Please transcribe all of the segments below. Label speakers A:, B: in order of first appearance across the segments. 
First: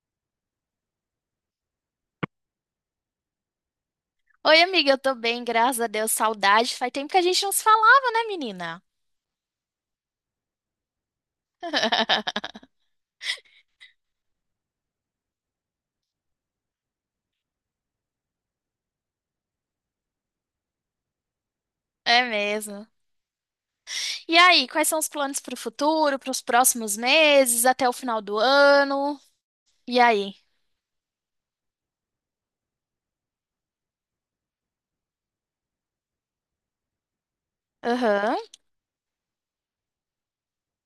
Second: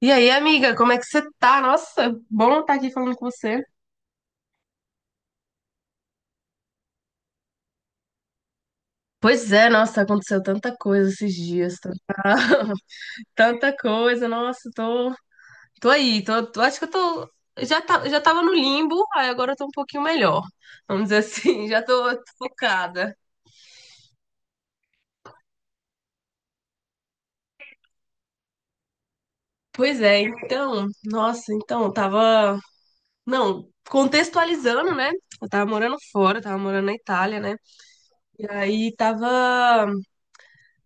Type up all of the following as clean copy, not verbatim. A: E aí, amiga, como é que você tá? Nossa, bom estar aqui falando com você.
B: Oi, amiga, eu tô bem, graças a Deus. Saudade. Faz tempo que a gente não se falava, né, menina?
A: Pois é, nossa, aconteceu tanta coisa esses dias, tanta, tanta coisa, nossa, tô aí, acho que eu tô, já tava no limbo, aí agora eu tô um pouquinho melhor, vamos dizer assim, já tô
B: É mesmo.
A: focada.
B: E aí, quais são os planos pro futuro, pros próximos meses, até o final do ano?
A: Pois
B: E
A: é,
B: aí?
A: então, nossa, então, eu tava, não, contextualizando, né, eu tava morando fora, tava morando na Itália, né,
B: Aham,
A: e aí tava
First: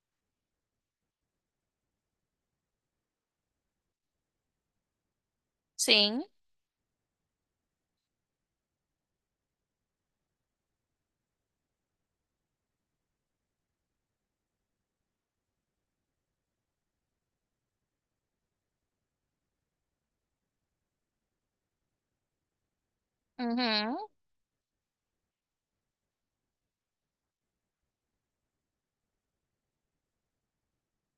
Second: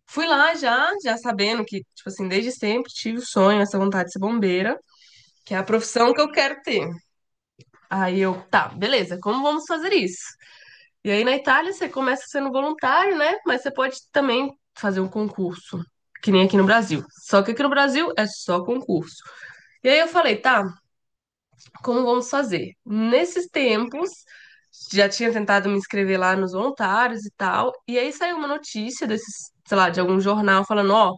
A: fui lá já sabendo que, tipo assim, desde sempre tive o sonho, essa vontade de ser bombeira, que é a profissão que
B: sim.
A: eu quero ter. Aí eu, tá, beleza, como vamos fazer isso? E aí na Itália você começa sendo voluntário, né? Mas você pode também fazer um concurso, que nem aqui no Brasil. Só que aqui no Brasil é só concurso. E aí eu falei, tá, como vamos fazer? Nesses
B: Uhum,
A: tempos, já tinha tentado me inscrever lá nos voluntários e tal, e aí saiu uma notícia desses, sei lá, de algum jornal falando, ó,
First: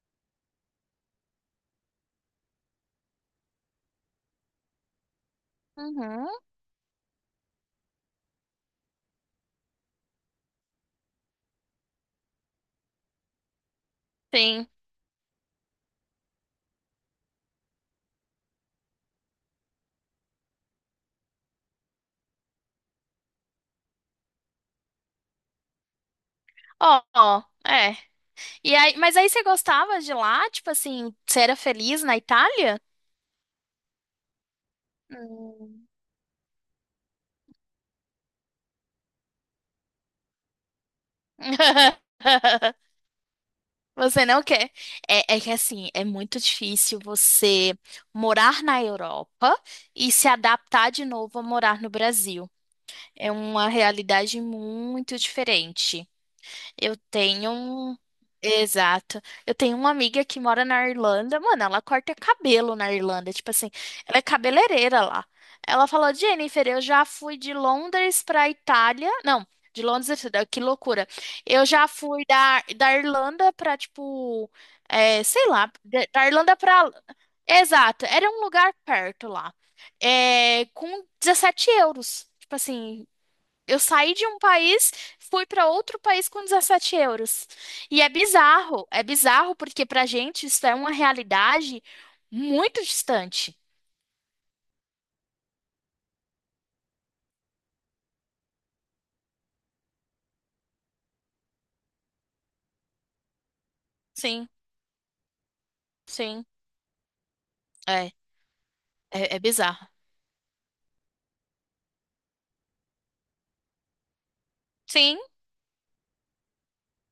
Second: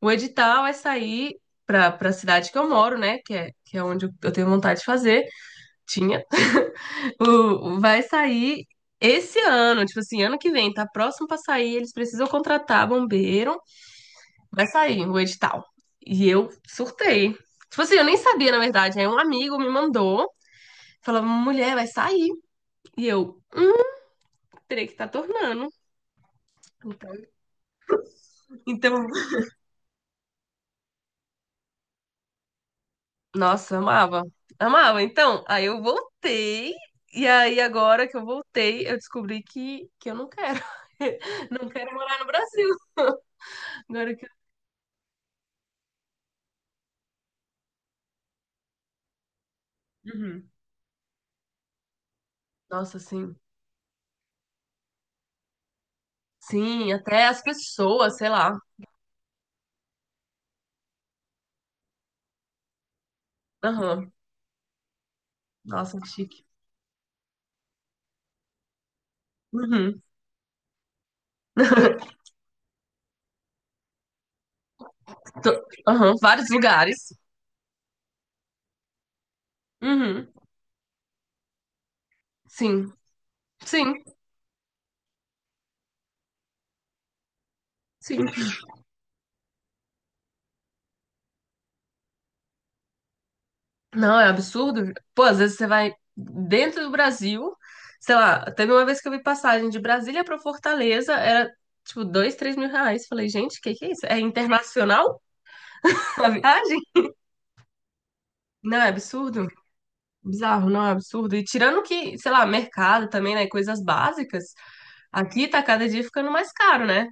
A: o edital vai sair para a cidade que eu moro, né, que é onde eu tenho vontade de fazer, tinha,
B: uhum,
A: vai sair esse ano, tipo assim, ano que vem, tá próximo para sair, eles precisam contratar bombeiro,
B: sim.
A: vai sair o edital. E eu surtei. Tipo assim, eu nem sabia, na verdade, aí um amigo me mandou, falava, mulher, vai sair. E eu, Peraí que tá tornando.
B: Ó,
A: Então,
B: ó, é. E aí,
A: então,
B: mas aí você gostava de lá? Tipo assim, você era feliz na Itália?
A: nossa, amava. Amava. Então, aí eu
B: Hum.
A: voltei. E aí, agora que eu voltei, eu descobri que, eu não quero. Não quero morar no Brasil. Agora que...
B: Você
A: eu-
B: não quer. É que assim, é muito difícil você morar na Europa e se
A: Uhum.
B: adaptar de novo a morar no Brasil.
A: Nossa,
B: É
A: sim.
B: uma realidade muito diferente.
A: Sim,
B: Eu
A: até as
B: tenho. um-
A: pessoas, sei lá.
B: Exato. Eu tenho uma amiga que mora na Irlanda. Mano, ela corta cabelo na Irlanda. Tipo assim,
A: Aham.
B: ela é cabeleireira lá. Ela
A: Nossa, que
B: falou:
A: chique.
B: Jennifer, eu já fui de Londres pra Itália. Não, de
A: Uhum.
B: Londres, que loucura. Eu já fui da Irlanda pra, tipo, é, sei lá, da
A: Aham.
B: da
A: Vários
B: Irlanda pra.
A: lugares.
B: Exato, era um lugar perto lá.
A: Uhum.
B: É, com €17. Tipo
A: Sim,
B: assim, eu
A: sim,
B: saí de um país, fui para outro país com €17. E
A: sim.
B: é bizarro porque pra gente isso é uma realidade muito distante.
A: Não, é um absurdo. Pô, às vezes você vai dentro do Brasil, sei lá, teve uma vez que eu vi passagem de Brasília pra Fortaleza, era tipo dois, 3.000 reais. Falei, gente, o que que é isso? É
B: Sim,
A: internacional a
B: sim,
A: viagem?
B: é,
A: Não, é
B: é
A: absurdo.
B: bizarro.
A: Bizarro, não é um absurdo. E tirando que, sei lá, mercado também, né? Coisas básicas,
B: Sim,
A: aqui tá cada dia ficando mais caro, né?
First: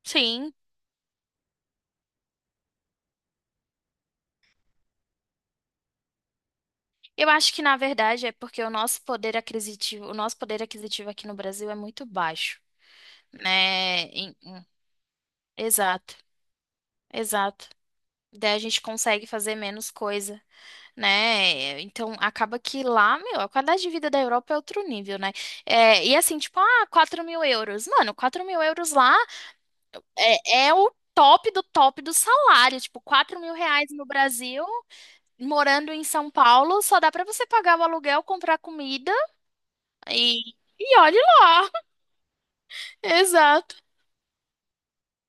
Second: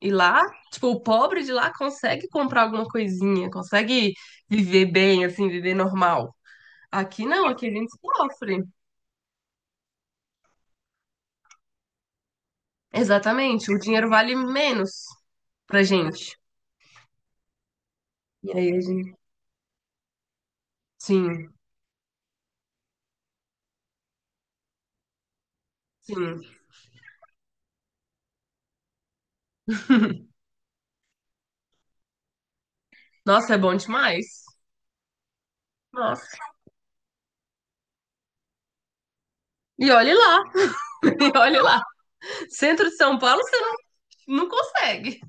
A: E lá,
B: sim.
A: tipo, o pobre de lá consegue comprar alguma coisinha, consegue viver bem, assim, viver normal. Aqui
B: Eu
A: não,
B: acho que
A: aqui a
B: na
A: gente
B: verdade é porque
A: sofre.
B: o nosso poder aquisitivo aqui no Brasil é muito baixo,
A: Exatamente, o
B: né?
A: dinheiro vale menos pra
B: Exato,
A: gente.
B: exato.
A: E
B: Daí a
A: aí
B: gente
A: a gente.
B: consegue fazer menos coisa,
A: Sim,
B: né? Então acaba que lá, meu, a qualidade de vida da Europa é outro nível, né? É, e assim,
A: sim.
B: tipo, ah, €4.000. Mano, €4.000 lá é o top do salário. Tipo, quatro mil
A: Nossa, é bom
B: reais no
A: demais.
B: Brasil, morando em São
A: Nossa.
B: Paulo, só dá pra você pagar o aluguel, comprar comida
A: E olhe lá,
B: e olhe
A: e olhe
B: lá.
A: lá. Centro de São Paulo você não consegue.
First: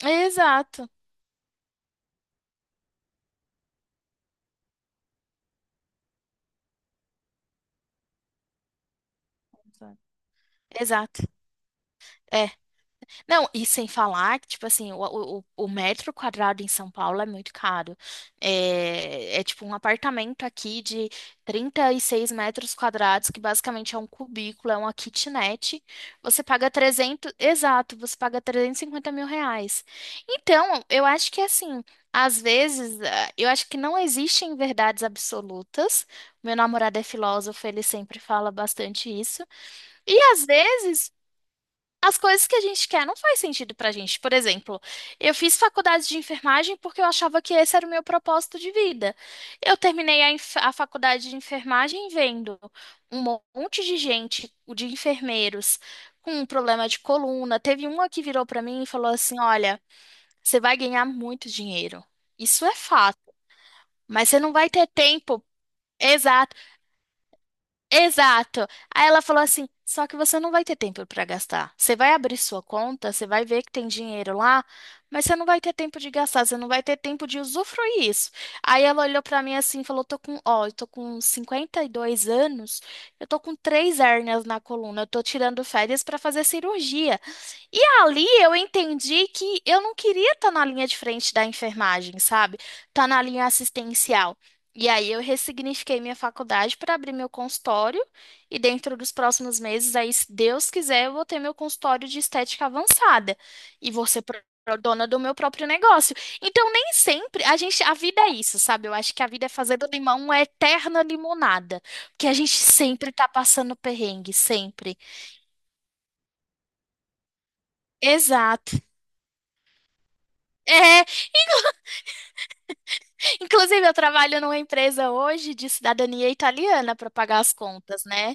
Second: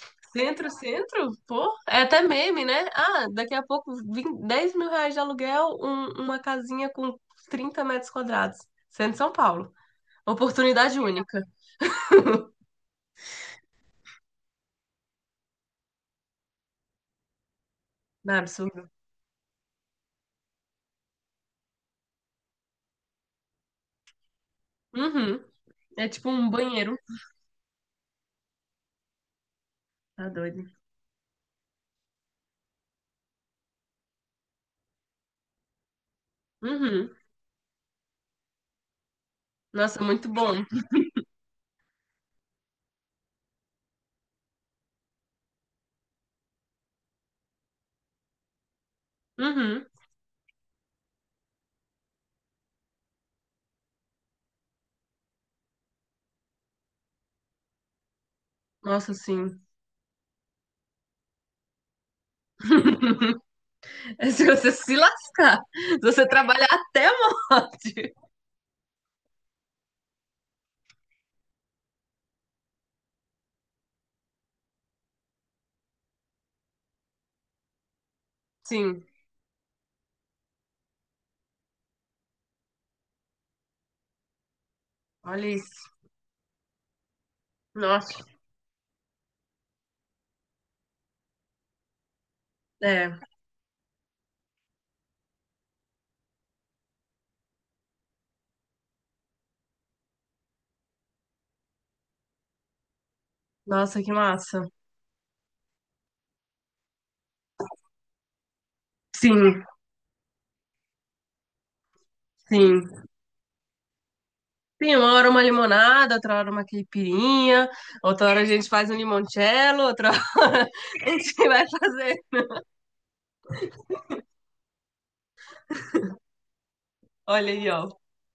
A: Centro,
B: Exato,
A: centro, pô, é até meme, né? Ah, daqui a pouco 10 mil reais de aluguel, uma casinha com 30 metros quadrados. Centro de São Paulo.
B: exato,
A: Oportunidade
B: exato.
A: única.
B: É. Não, e sem falar que, tipo assim, o metro quadrado em São Paulo é muito caro.
A: Não é absurdo?
B: É tipo um apartamento aqui de 36 metros quadrados, que basicamente é um cubículo, é uma
A: Uhum.
B: kitnet.
A: É tipo um banheiro.
B: Você paga R$350.000.
A: Tá doido.
B: Então, eu acho que assim, às vezes, ah, eu acho que não existem verdades absolutas. Meu namorado é
A: Uhum.
B: filósofo, ele sempre fala bastante isso.
A: Nossa,
B: E
A: muito
B: às
A: bom.
B: vezes as coisas que a gente quer não faz sentido pra gente. Por exemplo, eu fiz faculdade de enfermagem porque eu achava que esse era o meu propósito de vida. Eu
A: Uhum.
B: terminei a faculdade de enfermagem vendo um monte de gente, de enfermeiros, com um problema de coluna. Teve uma que virou pra mim e falou
A: Nossa,
B: assim:
A: sim.
B: Olha, você vai ganhar muito dinheiro. Isso é fato,
A: É
B: mas você
A: se
B: não vai
A: você
B: ter
A: se
B: tempo.
A: lascar, se você trabalhar até a morte.
B: Exato. Aí ela falou assim: só que você não vai ter tempo para gastar. Você vai abrir sua conta, você vai ver que tem dinheiro lá, mas você não vai ter tempo de gastar, você não vai ter tempo de usufruir isso. Aí ela
A: Sim,
B: olhou para mim assim e falou: tô com, ó, eu tô com 52 anos, eu tô com três hérnias na coluna, eu tô
A: olha
B: tirando
A: isso.
B: férias para fazer cirurgia. E
A: Nossa,
B: ali eu entendi que eu não queria estar na linha de frente da enfermagem, sabe? Tá
A: é.
B: na linha assistencial. E aí eu ressignifiquei minha faculdade para abrir meu consultório e dentro dos próximos meses, aí se Deus quiser, eu vou ter meu consultório de estética avançada e
A: Nossa, que massa.
B: dona do meu próprio negócio. Então nem sempre a gente, a vida é isso, sabe? Eu acho que a vida é
A: Sim,
B: fazer do limão uma eterna limonada, porque a gente
A: sim.
B: sempre tá passando perrengue,
A: Sim,
B: sempre.
A: uma hora uma limonada, outra hora uma caipirinha, outra hora a gente
B: Exato.
A: faz um limoncello, outra hora
B: É,
A: a gente vai fazer.
B: inclusive, eu trabalho numa empresa hoje de cidadania italiana para pagar
A: Olha
B: as
A: aí, ó.
B: contas, né?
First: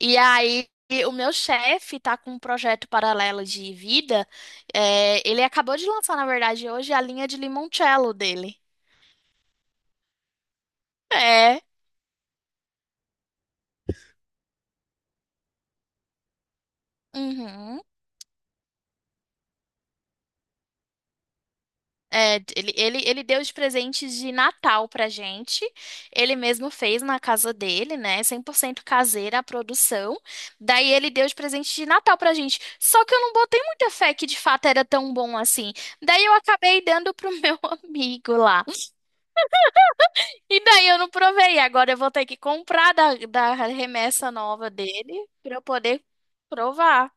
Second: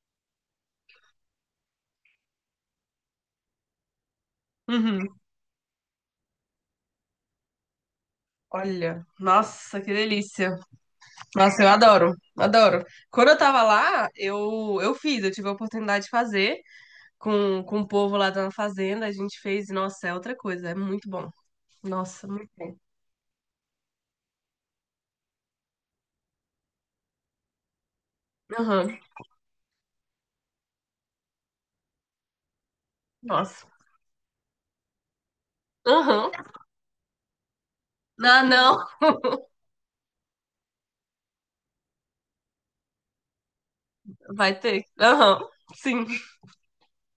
B: E aí, o meu chefe tá com um projeto paralelo de vida.
A: Uhum.
B: É, ele acabou de lançar, na verdade, hoje a linha de limoncello dele.
A: Olha, nossa, que delícia.
B: É.
A: Nossa, eu adoro, adoro. Quando eu tava lá, eu fiz, eu tive a oportunidade de fazer com
B: Uhum.
A: o povo lá da fazenda, a gente fez, e, nossa, é outra coisa, é muito bom. Nossa,
B: É,
A: muito
B: ele,
A: bom.
B: ele, ele deu de presente de Natal pra gente. Ele mesmo fez na casa dele, né? 100%
A: Aham,
B: caseira a produção. Daí ele deu de presente de Natal pra gente. Só que eu não botei
A: nossa.
B: muita fé que de fato era tão bom assim. Daí
A: Aham.
B: eu acabei dando pro meu amigo
A: Ah,
B: lá.
A: não,
B: E daí eu não provei. Agora eu vou ter que comprar da remessa
A: vai
B: nova
A: ter.
B: dele
A: Aham,
B: pra eu poder
A: sim.
B: provar.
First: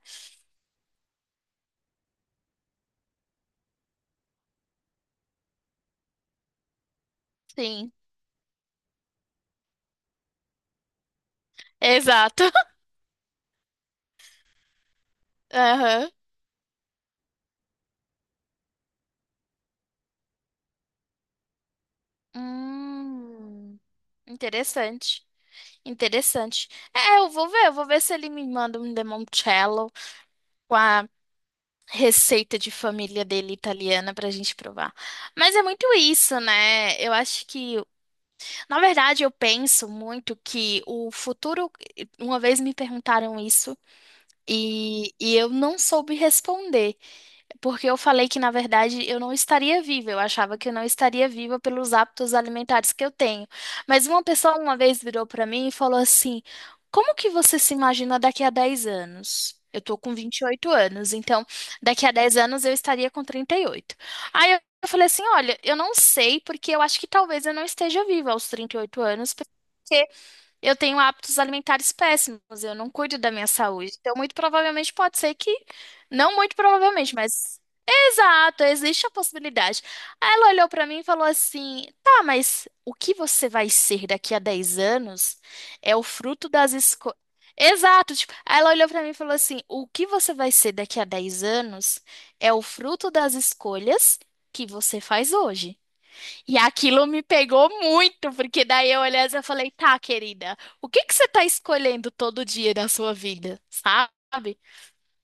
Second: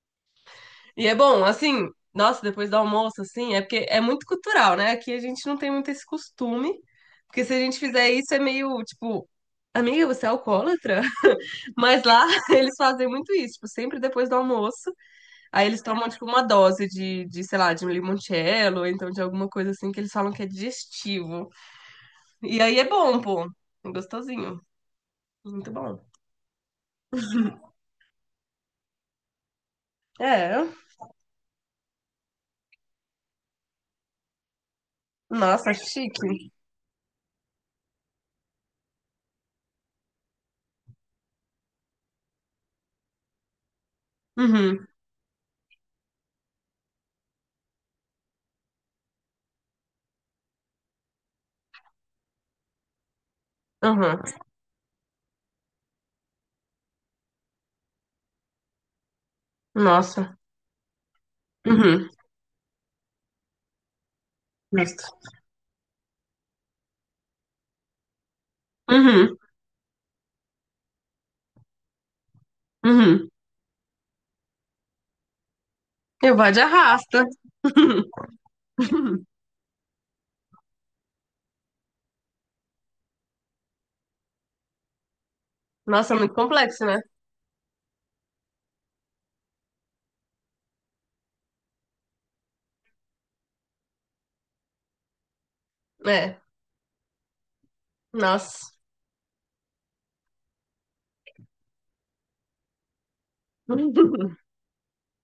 A: E é bom, assim, nossa, depois do almoço, assim, é porque é muito cultural, né? Aqui a gente não tem muito esse costume, porque se a gente
B: Sim,
A: fizer isso é meio, tipo, amiga, você é alcoólatra? Mas lá
B: exato.
A: eles fazem muito isso, tipo, sempre depois do almoço. Aí eles tomam,
B: Aham.
A: tipo, uma dose sei lá, de um limoncello, ou então de alguma coisa assim que eles falam que é digestivo. E aí é bom, pô.
B: Hum,
A: Gostosinho.
B: interessante.
A: Muito bom.
B: Interessante. É, eu vou ver se ele me manda um limoncello
A: É.
B: com a receita de família dele italiana pra gente provar. Mas é
A: Nossa,
B: muito isso,
A: chique.
B: né? Eu acho que, na verdade, eu penso muito que o futuro, uma vez me perguntaram isso
A: Uhum,
B: e eu não soube responder. Porque eu falei que, na verdade, eu não estaria viva. Eu achava que eu não estaria viva pelos hábitos alimentares que eu tenho. Mas
A: uhum.
B: uma pessoa uma vez virou para mim e falou assim: Como que você se imagina daqui a 10 anos? Eu tô com
A: Nossa.
B: 28 anos, então daqui
A: Uhum.
B: a 10 anos eu estaria com 38. Aí eu
A: Gosto.
B: falei assim: Olha, eu não sei, porque eu acho que talvez eu não esteja viva aos 38 anos.
A: Uhum,
B: Porque eu tenho hábitos alimentares péssimos, eu não cuido
A: uhum.
B: da minha saúde. Então, muito provavelmente pode ser que,
A: Eu
B: não
A: vou
B: muito
A: de
B: provavelmente,
A: arrasta.
B: mas exato, existe a possibilidade. Aí ela olhou pra mim e falou assim: tá, mas o que você vai ser daqui a 10 anos é o
A: Nossa, é muito
B: fruto das
A: complexo, né?
B: escolhas. Exato, tipo, aí ela olhou pra mim e falou assim: o que você vai ser daqui a 10 anos é o fruto das escolhas que você faz hoje.
A: É.
B: E aquilo me pegou muito, porque
A: Nossa.
B: daí eu olhei e falei: tá, querida, o que que você tá escolhendo todo dia da sua vida, sabe?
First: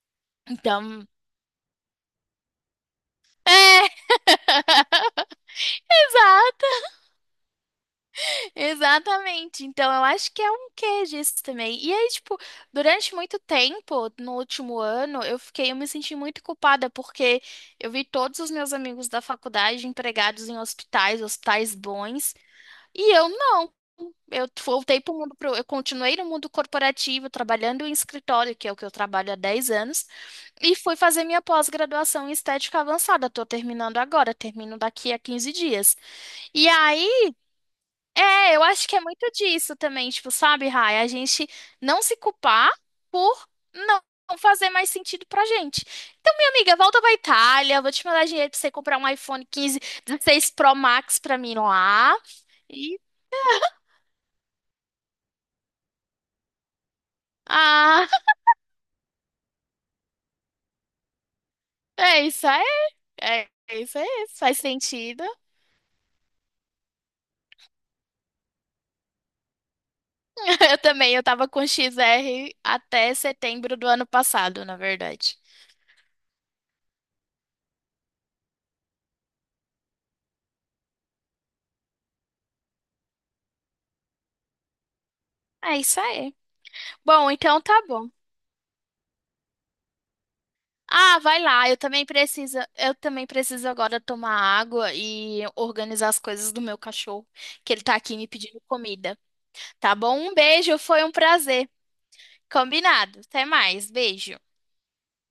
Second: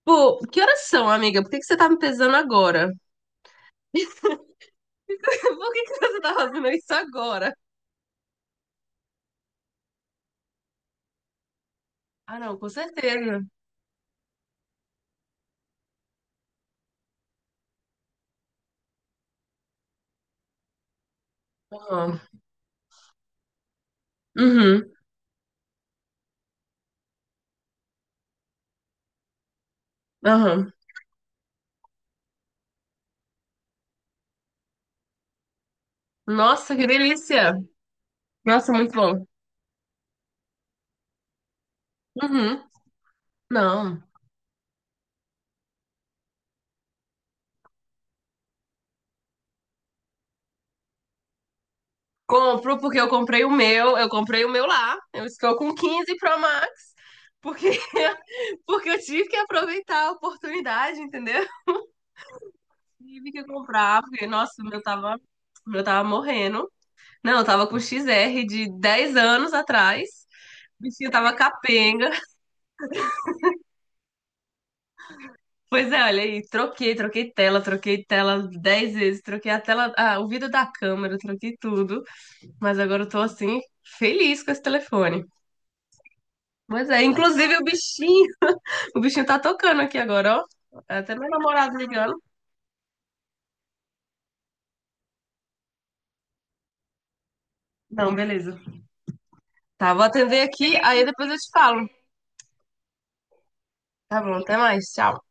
A: Pô, que horas
B: Então,
A: são, amiga? Por que que você tá me pesando agora?
B: é.
A: Por que que você tá fazendo isso agora?
B: Exatamente. Então, eu acho que é um quê disso também. E aí, tipo,
A: Ah, não, com
B: durante muito
A: certeza.
B: tempo, no último ano, eu me senti muito culpada porque eu vi todos os meus amigos da faculdade empregados em hospitais, hospitais
A: Aham.
B: bons, e eu não. Eu
A: Uhum.
B: voltei eu continuei no mundo corporativo, trabalhando em escritório, que é o que eu trabalho há 10 anos,
A: Aham.
B: e fui fazer minha pós-graduação em estética avançada. Tô terminando agora, termino daqui a 15 dias. E
A: Nossa, que
B: aí
A: delícia!
B: é, eu
A: Nossa,
B: acho
A: muito
B: que é
A: bom.
B: muito disso também, tipo, sabe, Rai? A gente não se
A: Uhum.
B: culpar por não
A: Não.
B: fazer mais sentido pra gente. Então, minha amiga, volta pra Itália, vou te mandar dinheiro pra você comprar um iPhone 15, 16 Pro Max pra mim lá.
A: Compro porque
B: E,
A: eu comprei o meu lá. Eu estou com 15 Pro Max, porque,
B: ah,
A: porque eu tive que aproveitar a oportunidade, entendeu?
B: é isso aí,
A: Tive que
B: é isso
A: comprar, porque,
B: aí, faz
A: nossa, o meu tava,
B: sentido.
A: o meu tava morrendo. Não, eu tava com XR de 10 anos atrás.
B: Eu
A: O bichinho
B: também, eu
A: tava
B: tava com
A: capenga.
B: XR até setembro do ano passado, na verdade.
A: Pois é, olha aí, troquei tela 10 vezes, troquei a tela, ah, o vidro da câmera, troquei tudo. Mas agora eu tô assim, feliz com esse telefone.
B: É isso aí.
A: Mas é,
B: Bom,
A: inclusive
B: então
A: o
B: tá bom.
A: bichinho, o bichinho tá tocando aqui agora, ó. É. Até
B: Ah,
A: meu
B: vai lá.
A: namorado ligando.
B: Eu também preciso agora tomar água e organizar as coisas do meu cachorro, que ele tá
A: Não,
B: aqui me
A: beleza.
B: pedindo comida.
A: Tá,
B: Tá
A: vou
B: bom? Um
A: atender aqui,
B: beijo,
A: aí
B: foi um
A: depois eu te
B: prazer.
A: falo.
B: Combinado. Até mais.
A: Tá bom,
B: Beijo.
A: até mais. Tchau.